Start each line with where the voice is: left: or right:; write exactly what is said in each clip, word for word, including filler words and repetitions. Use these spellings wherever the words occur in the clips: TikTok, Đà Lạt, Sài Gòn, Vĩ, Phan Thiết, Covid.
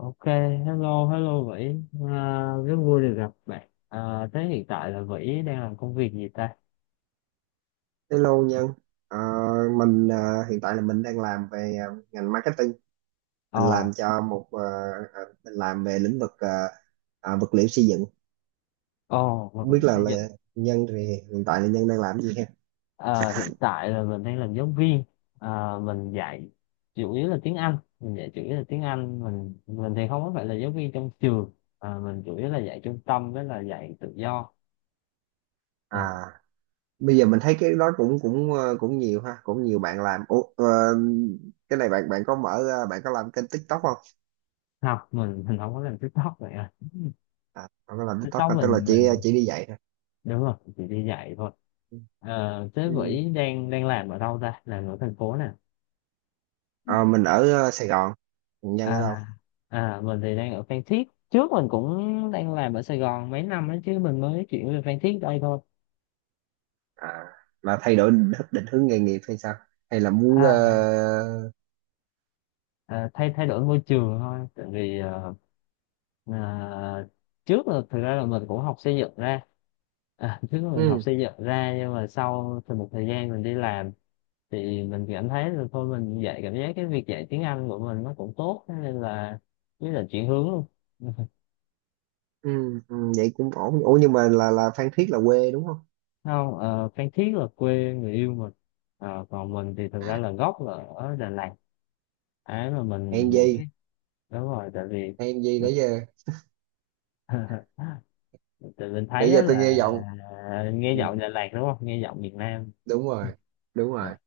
left: Ok, hello, hello Vĩ. À, rất vui được gặp bạn. À, thế hiện tại là Vĩ đang làm công việc gì ta?
right: Hello Nhân, Ờ, mình ờ, hiện tại là mình đang làm về ờ, ngành marketing,
left: Ồ,
right: mình làm cho một ờ, ờ, mình làm về lĩnh vực ờ, ờ, vật liệu xây dựng.
left: ồ,
right: Không
left: vật
right: biết
left: liệu
right: là,
left: xây dựng.
right: là Nhân thì hiện tại là Nhân đang làm cái gì ha?
left: À, hiện tại là mình đang làm giáo viên. À, mình dạy chủ yếu là tiếng Anh. Mình dạy chủ yếu là tiếng Anh. Mình mình thì không có phải là giáo viên trong trường. À, mình chủ yếu là dạy trung tâm với là dạy tự do. À,
right: À, bây giờ mình thấy cái đó cũng cũng ờ, cũng nhiều ha, cũng nhiều bạn làm. Ủa, ờ, cái này bạn bạn có mở ờ, bạn có làm kênh TikTok không?
left: học mình mình không có làm TikTok vậy à.
right: À, bạn có làm TikTok
left: TikTok
right: không? Tức là
left: mình
right: chỉ
left: mình
right: chỉ đi dạy thôi.
left: đúng rồi, chỉ đi dạy thôi.
right: Ừ.
left: Ờ, thế
right: Ừ.
left: Vĩ đang đang làm ở đâu ta, làm ở thành phố nè?
right: Ờ, mình ở ờ, Sài Gòn, Nhân ở đâu?
left: À, à, mình thì đang ở Phan Thiết, trước mình cũng đang làm ở Sài Gòn mấy năm đó chứ mình mới chuyển về Phan Thiết đây thôi.
right: à, mà thay đổi định, định hướng nghề nghiệp hay sao, hay là muốn
left: À,
right: ờ,
left: à, thay thay đổi môi trường thôi, tại vì ờ, à, trước là thực ra là mình cũng học xây dựng ra. À, trước là mình học
right: ừ,
left: xây dựng ra nhưng mà sau thì một thời gian mình đi làm thì mình cảm thấy là thôi mình dạy, cảm giác cái việc dạy tiếng Anh của mình nó cũng tốt, thế nên là với là chuyển hướng luôn.
right: ừ, ừ, vậy cũng ổn. Ủa nhưng mà là là Phan Thiết là quê đúng không?
left: Không, ờ, Phan Thiết là quê người yêu mình. Ờ, còn mình thì thực ra là gốc là ở Đà Lạt. Ấy mà
right: hèn
left: mình mình
right: gì
left: biết, đúng rồi, tại vì
right: hèn gì
left: mình
right: nãy giờ
left: tại mình thấy
right: nãy
left: đó
right: giờ tôi
left: là
right: nghe giọng.
left: nghe
right: Ừ,
left: giọng Đà Lạt đúng không, nghe giọng miền Nam.
right: đúng rồi, đúng rồi.
left: À,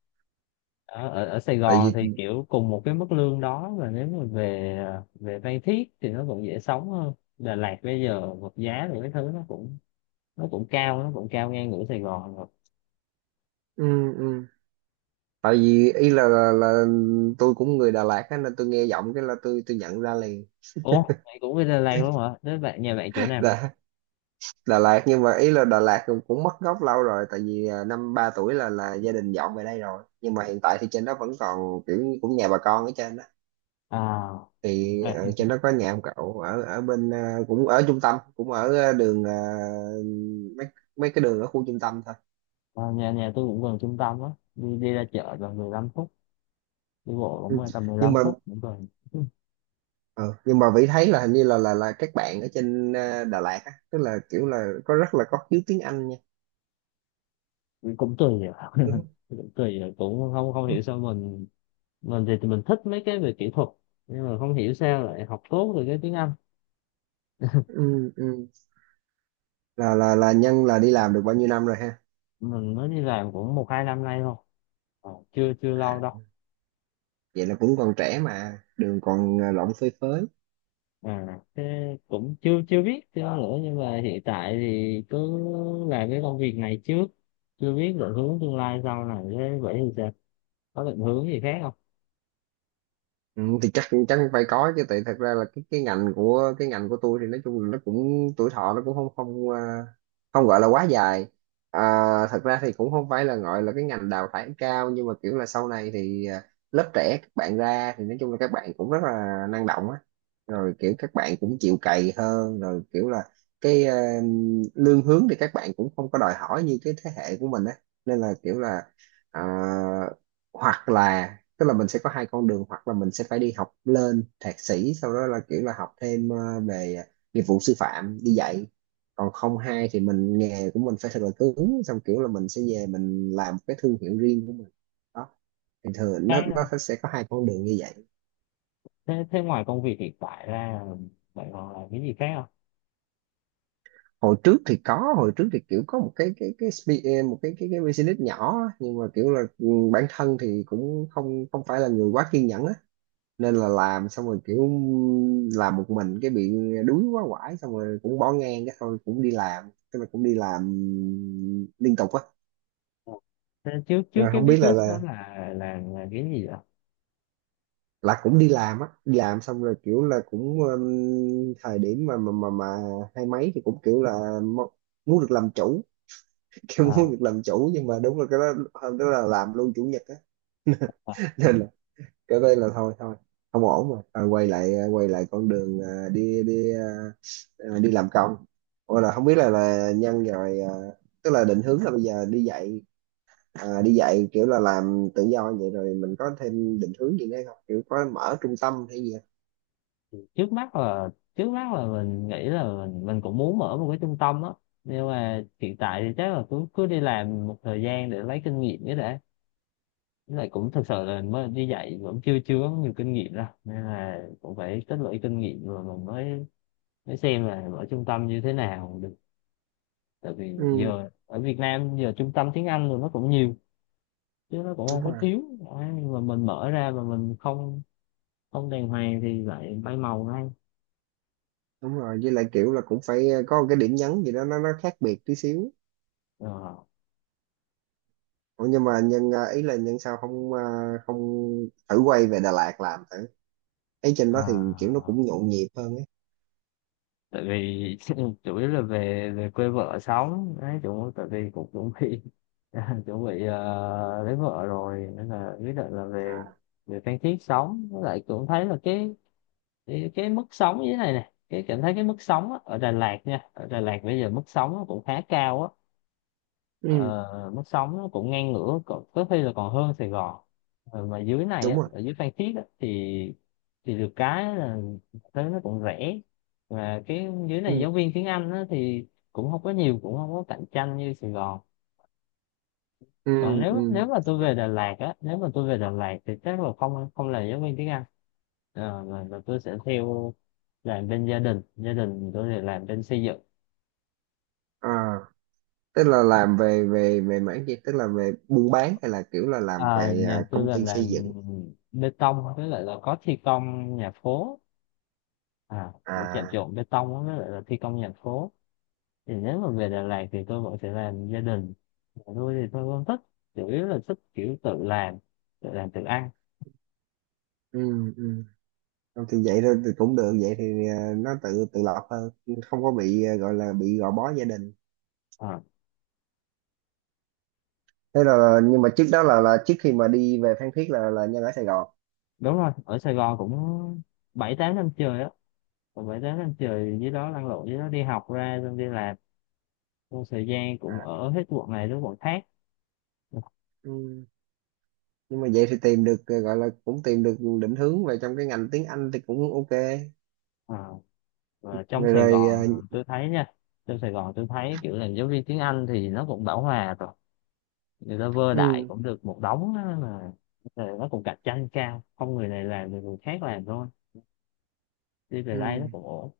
left: ở, ở ở Sài
right: Tại
left: Gòn
right: vì
left: thì kiểu cùng một cái mức lương đó, và nếu mà về về Phan Thiết thì nó cũng dễ sống hơn. Đà Lạt bây giờ vật giá thì cái thứ nó cũng nó cũng cao, nó cũng cao ngang ngửa Sài Gòn rồi.
right: ừ, ừ. Tại vì ý là, là là tôi cũng người Đà Lạt á nên tôi nghe giọng cái là tôi tôi nhận ra liền.
left: Ủa mày cũng đi Đà Lạt luôn hả, thế bạn nhà bạn chỗ nào?
right: Là Đà Lạt nhưng mà ý là Đà Lạt cũng, cũng mất gốc lâu rồi tại vì à, năm ba tuổi là là gia đình dọn về đây rồi, nhưng mà hiện tại thì trên đó vẫn còn kiểu như cũng nhà bà con ở trên đó.
left: À,
right: Thì
left: à,
right: ờ, trên đó có nhà ông cậu ở ở bên ờ, cũng ở trung tâm, cũng ở ờ, đường ờ, mấy mấy cái đường ở khu trung tâm thôi.
left: nhà nhà tôi cũng gần trung tâm á, đi đi ra chợ gần mười lăm phút, đi bộ
right: Ừ.
left: cũng tầm mười
right: Nhưng
left: lăm
right: mà
left: phút cũng gần.
right: ờ, nhưng mà Vĩ thấy là hình như là là là các bạn ở trên ờ, Đà Lạt á, tức là kiểu là có rất là có khiếu tiếng Anh nha,
left: cũng cũng tùy rồi.
right: đúng
left: Cũng tùy rồi, cũng không không hiểu
right: không?
left: sao mình mình thì, thì mình thích mấy cái về kỹ thuật, nhưng mà không hiểu sao lại học tốt được cái tiếng Anh.
right: Ừ, ừ. là là là nhân là đi làm được bao nhiêu năm rồi ha?
left: Mình mới đi làm cũng một hai năm nay thôi. Ờ, chưa chưa
right: À,
left: lâu đâu.
right: vậy là cũng còn trẻ mà đường còn à, lộn phơi phới.
left: À, thế cũng chưa chưa biết chưa nữa nhưng mà hiện tại thì cứ làm cái công việc này trước, chưa biết định hướng tương lai sau này thế, vậy thì sao, có định hướng gì khác không
right: Ừ, thì chắc chắc phải có chứ, tại thật ra là cái cái ngành của cái ngành của tôi thì nói chung là nó cũng tuổi thọ nó cũng không không à, không gọi là quá dài. à, Thật ra thì cũng không phải là gọi là cái ngành đào thải cao nhưng mà kiểu là sau này thì à, lớp trẻ các bạn ra thì nói chung là các bạn cũng rất là năng động á, rồi kiểu các bạn cũng chịu cày hơn, rồi kiểu là cái à, lương hướng thì các bạn cũng không có đòi hỏi như cái thế hệ của mình á, nên là kiểu là à, hoặc là tức là mình sẽ có hai con đường, hoặc là mình sẽ phải đi học lên thạc sĩ sau đó là kiểu là học thêm ờ, về nghiệp vụ sư phạm đi dạy, còn không hai thì mình nghề của mình phải thật là cứng xong kiểu là mình sẽ về mình làm cái thương hiệu riêng của mình đó. Thì thường nó
left: khác đâu.
right: nó sẽ có hai con đường như vậy.
left: Thế thế ngoài công việc hiện tại ra bạn còn làm cái gì khác
right: Hồi trước thì có, hồi trước thì kiểu có một cái cái cái spe- ờ, một cái cái cái business nhỏ á, nhưng mà kiểu là ừ, bản thân thì cũng không không phải là người quá kiên nhẫn á, nên là làm xong rồi kiểu làm một mình cái bị đuối quá quải xong rồi cũng bỏ ngang cái thôi, cũng đi làm, tức là cũng đi làm liên tục á.
left: không, thế trước trước
right: Rồi
left: cái
right: không biết là
left: business đó
right: là
left: là là là cái gì vậy?
right: là cũng đi làm á, đi làm xong rồi kiểu là cũng um, thời điểm mà mà mà mà hai mấy thì cũng kiểu là mo- muốn được làm chủ, kiểu muốn
left: À,
right: được làm chủ, nhưng mà đúng là cái đó hôm đó là làm luôn chủ nhật á.
left: à, à.
right: Nên là cái đây là thôi thôi không ổn rồi. Ờ, quay lại à, quay lại con đường à, đi đi à, à, đi làm công. Ủa là không biết là là nhân rồi à, tức là định hướng là bây giờ đi dạy, à, đi dạy kiểu là làm tự do, vậy rồi mình có thêm định hướng gì nữa không, kiểu có mở trung tâm hay gì không?
left: trước mắt là trước mắt là mình nghĩ là mình mình cũng muốn mở một cái trung tâm á, nhưng mà hiện tại thì chắc là cứ cứ đi làm một thời gian để lấy kinh nghiệm cái đã. Với lại cũng thực sự là mới đi dạy vẫn chưa chưa có nhiều kinh nghiệm đâu, nên là cũng phải tích lũy kinh nghiệm rồi mình mới mới xem là mở trung tâm như thế nào được, tại vì
right: Ừ,
left: giờ ở Việt Nam giờ trung tâm tiếng Anh rồi nó cũng nhiều chứ nó cũng
right: đúng
left: không có
right: rồi,
left: thiếu. Đấy, nhưng mà mình mở ra mà mình không không đàng hoàng thì lại bay màu ngay
right: đúng rồi. Với lại kiểu là cũng phải có một cái điểm nhấn gì đó nó nó khác biệt tí xíu.
left: rồi.
right: Ủa nhưng mà nhân à, ý là nhân sao không à, không thử quay về Đà Lạt làm thử. Ấy trên đó thì kiểu nó
left: À,
right: cũng nhộn nhịp hơn
left: tại vì chủ yếu là về về quê vợ sống đấy, chủ tại vì cũng chuẩn bị chuẩn bị ờ, lấy vợ rồi nên là quyết định là
right: ấy.
left: về về Phan Thiết sống, với lại cũng thấy là cái cái, cái mức sống như thế này này, cái cảm thấy cái mức sống á, ở Đà Lạt nha, ở Đà Lạt bây giờ mức sống nó cũng khá cao á,
right: Ừ,
left: ờ, mức sống nó cũng ngang ngửa, có, có khi là còn hơn Sài Gòn. Ờ, mà dưới này
right: đúng
left: á,
right: rồi.
left: ở dưới Phan Thiết á, thì thì được cái là thế nó cũng rẻ, và cái dưới này
right: Ừ.
left: giáo viên tiếng Anh á, thì cũng không có nhiều, cũng không có cạnh tranh như Sài Gòn.
right: Ừ.
left: Còn nếu
right: Ừ.
left: nếu mà tôi về Đà Lạt á, nếu mà tôi về Đà Lạt thì chắc là không không là giáo viên tiếng Anh. Ờ, mà, mà tôi sẽ theo làm bên gia đình, gia đình tôi thì làm bên xây dựng.
right: à Tức là làm về về về mảng gì, tức là về buôn bán hay là kiểu là làm
left: Ờ,
right: về à,
left: nhà tôi
right: công
left: là
right: ty xây
left: làm
right: dựng.
left: bê tông với lại là có thi công nhà phố, à cũng chạm
right: À.
left: trộn bê tông á, với lại là thi công nhà phố, thì nếu mà về Đà Lạt thì tôi vẫn sẽ làm gia đình. Còn tôi thì tôi không thích, chủ yếu là thích kiểu tự làm, tự làm tự ăn.
right: Ừ. Ừ. Không thì vậy thôi thì cũng được, vậy thì à, nó tự tự lập hơn, không có bị à, gọi là bị gò bó gia đình.
left: Ờ,
right: Thế là nhưng mà trước đó là là trước khi mà đi về Phan Thiết là là Nhân ở Sài Gòn.
left: đúng rồi, ở Sài Gòn cũng bảy tám năm trời á, còn bảy tám năm trời dưới đó lăn lộn, dưới đó đi học ra xong đi làm, trong thời gian cũng
right: À.
left: ở hết quận này đến quận khác.
right: Ừ. Nhưng mà vậy thì tìm được à, gọi là cũng tìm được định hướng về trong cái ngành tiếng Anh thì cũng ok.
left: Ờ, và trong
right: Rồi
left: Sài
right: rồi
left: Gòn
right: à,
left: à, tôi thấy nha, trong Sài Gòn tôi thấy kiểu là giáo viên tiếng Anh thì nó cũng bão hòa rồi, người ta vơ đại
right: ừ,
left: cũng được một đống á, mà rồi nó cũng cạnh tranh cao, không, người này làm thì người khác làm thôi, đi về đây nó
right: ừ.
left: cũng ổn.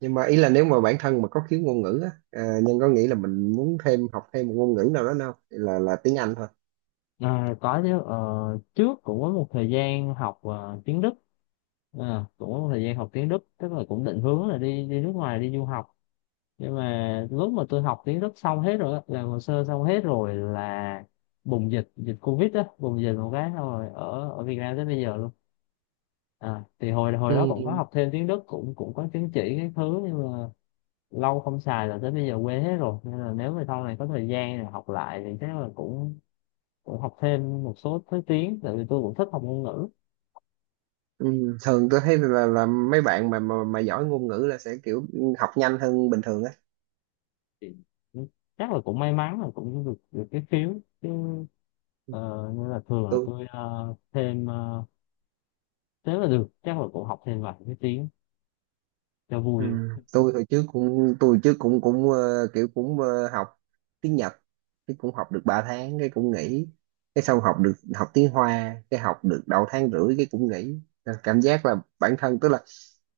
right: Nhưng mà ý là nếu mà bản thân mà có khiếu ngôn ngữ á, à, Nhân có nghĩ là mình muốn thêm học thêm một ngôn ngữ nào đó, đâu là là tiếng Anh thôi.
left: À, có chứ ờ, trước cũng có một thời gian học ờ, tiếng Đức. À, cũng có một thời gian học tiếng Đức, tức là cũng định hướng là đi đi nước ngoài đi du học, nhưng mà lúc mà tôi học tiếng Đức xong hết rồi á, làm hồ sơ xong hết rồi là bùng dịch, dịch Covid á, bùng dịch một cái xong rồi ở ở Việt Nam tới bây giờ luôn. À, thì hồi hồi đó cũng có
right: Ừ.
left: học thêm tiếng Đức, cũng cũng có chứng chỉ cái thứ, nhưng mà lâu không xài là tới bây giờ quên hết rồi, nên là nếu mà sau này có thời gian rồi học lại thì chắc là cũng cũng học thêm một số thứ tiếng, tại vì tôi cũng thích học ngôn ngữ.
right: Ừ. Thường tôi thấy là, là mấy bạn mà, mà mà giỏi ngôn ngữ là sẽ kiểu học nhanh hơn bình thường á.
left: Thì chắc là cũng may mắn là cũng được được cái phiếu chứ ờ, nên là thường là
right: Tôi.
left: tôi ờ, thêm ờ, thế là được, chắc là cũng học thêm vài cái tiếng cho
right: Ừ.
left: vui.
right: Tôi hồi trước cũng tôi trước cũng cũng ờ, kiểu cũng ờ, học tiếng Nhật cái cũng học được ba tháng cái cũng nghỉ, cái xong học được học tiếng Hoa cái học được đầu tháng rưỡi cái cũng nghỉ. Nên cảm giác là bản thân tức là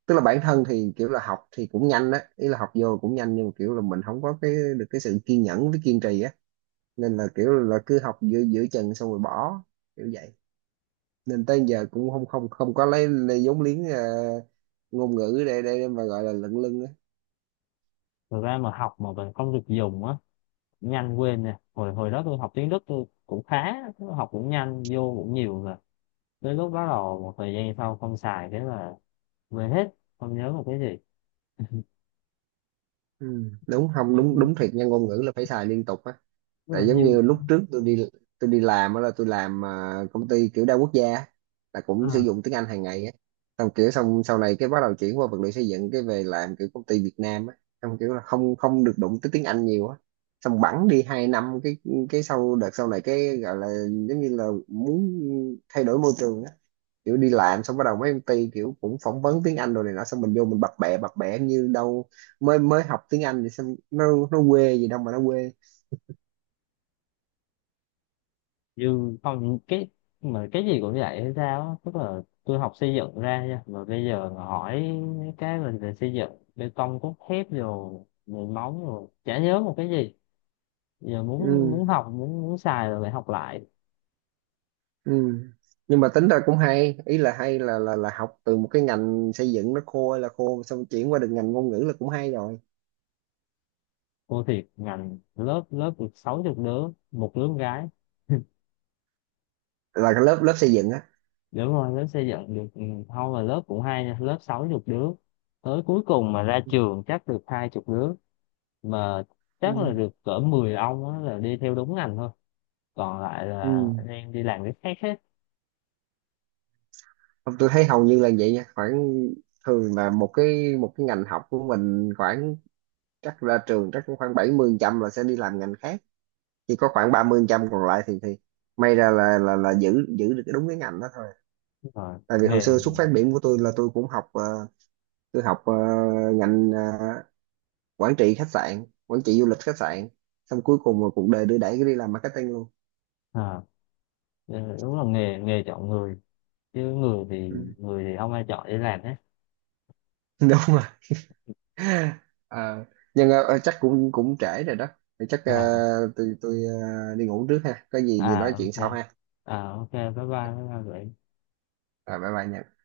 right: tức là bản thân thì kiểu là học thì cũng nhanh á, ý là học vô cũng nhanh, nhưng mà kiểu là mình không có cái được cái sự kiên nhẫn với kiên trì á, nên là kiểu là cứ học giữa giữa chừng xong rồi bỏ, kiểu vậy. Nên tới giờ cũng không không không có lấy, lấy vốn liếng ờ, ngôn ngữ để để mà gọi là lận lưng.
left: Thật ra mà học mà mình không được dùng á nhanh quên nè, hồi hồi đó tôi học tiếng Đức tôi cũng khá, học cũng nhanh vô cũng nhiều rồi. Tới lúc bắt đầu một thời gian sau không xài thế là quên hết, không nhớ một cái gì,
right: Ừ, đúng không, đúng đúng thiệt nha, ngôn ngữ là phải xài liên tục á.
left: tức
right: Tại
left: là
right: giống
left: như
right: như lúc trước tôi đi, tôi đi làm á là tôi làm à, công ty kiểu đa quốc gia á, là cũng sử
left: à,
right: dụng tiếng Anh hàng ngày á, xong kiểu xong sau này cái bắt đầu chuyển qua vật liệu xây dựng cái về làm kiểu công ty Việt Nam á, xong kiểu là không không được đụng tới tiếng Anh nhiều á, xong bẵng đi hai năm cái cái sau đợt sau này cái gọi là giống như là muốn thay đổi môi trường á, kiểu đi làm xong bắt đầu mấy công ty kiểu cũng phỏng vấn tiếng Anh rồi này nọ xong mình vô mình bập bẹ bập bẹ như đâu mới mới học tiếng Anh, thì xong nó nó quê gì đâu mà nó quê.
left: như không cái mà cái gì cũng vậy hay sao á. Tức là tôi học xây dựng ra nha, mà bây giờ mà hỏi mấy cái mình về xây dựng, bê tông cốt thép rồi nền móng rồi chả nhớ một cái gì, giờ muốn
right: Ừ,
left: muốn học muốn muốn xài rồi lại học lại.
right: ừ. Nhưng mà tính ra cũng hay, ý là hay là là là học từ một cái ngành xây dựng nó khô hay là khô xong chuyển qua được ngành ngôn ngữ là cũng hay rồi.
left: Cô thiệt ngành lớp lớp được sáu chục đứa một đứa con gái,
right: Là cái lớp lớp xây dựng á.
left: đúng rồi lớp xây dựng được ừ, thôi mà lớp cũng hay nha, lớp sáu chục đứa tới cuối cùng mà ra trường chắc được hai chục đứa, mà
right: Ừ.
left: chắc là được cỡ mười ông á, là đi theo đúng ngành thôi, còn lại
right: Ừ.
left: là đang đi làm cái khác hết
right: Không, tôi thấy hầu như là vậy nha, khoảng thường là một cái một cái ngành học của mình khoảng chắc ra trường chắc cũng khoảng bảy mươi phần trăm là sẽ đi làm ngành khác, chỉ có khoảng ba mươi phần trăm còn lại thì thì may ra là là là giữ giữ được cái đúng cái ngành đó thôi.
left: rồi
right: Tại vì hồi
left: nghề.
right: xưa xuất phát điểm của tôi là tôi cũng học ờ, tôi học ờ, ngành ờ, quản trị khách sạn quản trị du lịch khách sạn, xong cuối cùng mà cuộc đời đưa đẩy cái đi làm marketing luôn.
left: À, ờ, đúng là nghề nghề chọn người chứ người thì
right: Ừ.
left: người thì không ai chọn đi làm hết.
right: Đúng rồi. Ờ, nhưng ờ, ờ, chắc cũng cũng trễ rồi đó. Thì chắc ờ,
left: À,
right: tôi tôi ờ, đi ngủ trước ha, có gì
left: à
right: thì nói chuyện
left: ok.
right: sau ha.
left: À ok bye bye, bye bye.
right: Rồi, bye bye nha.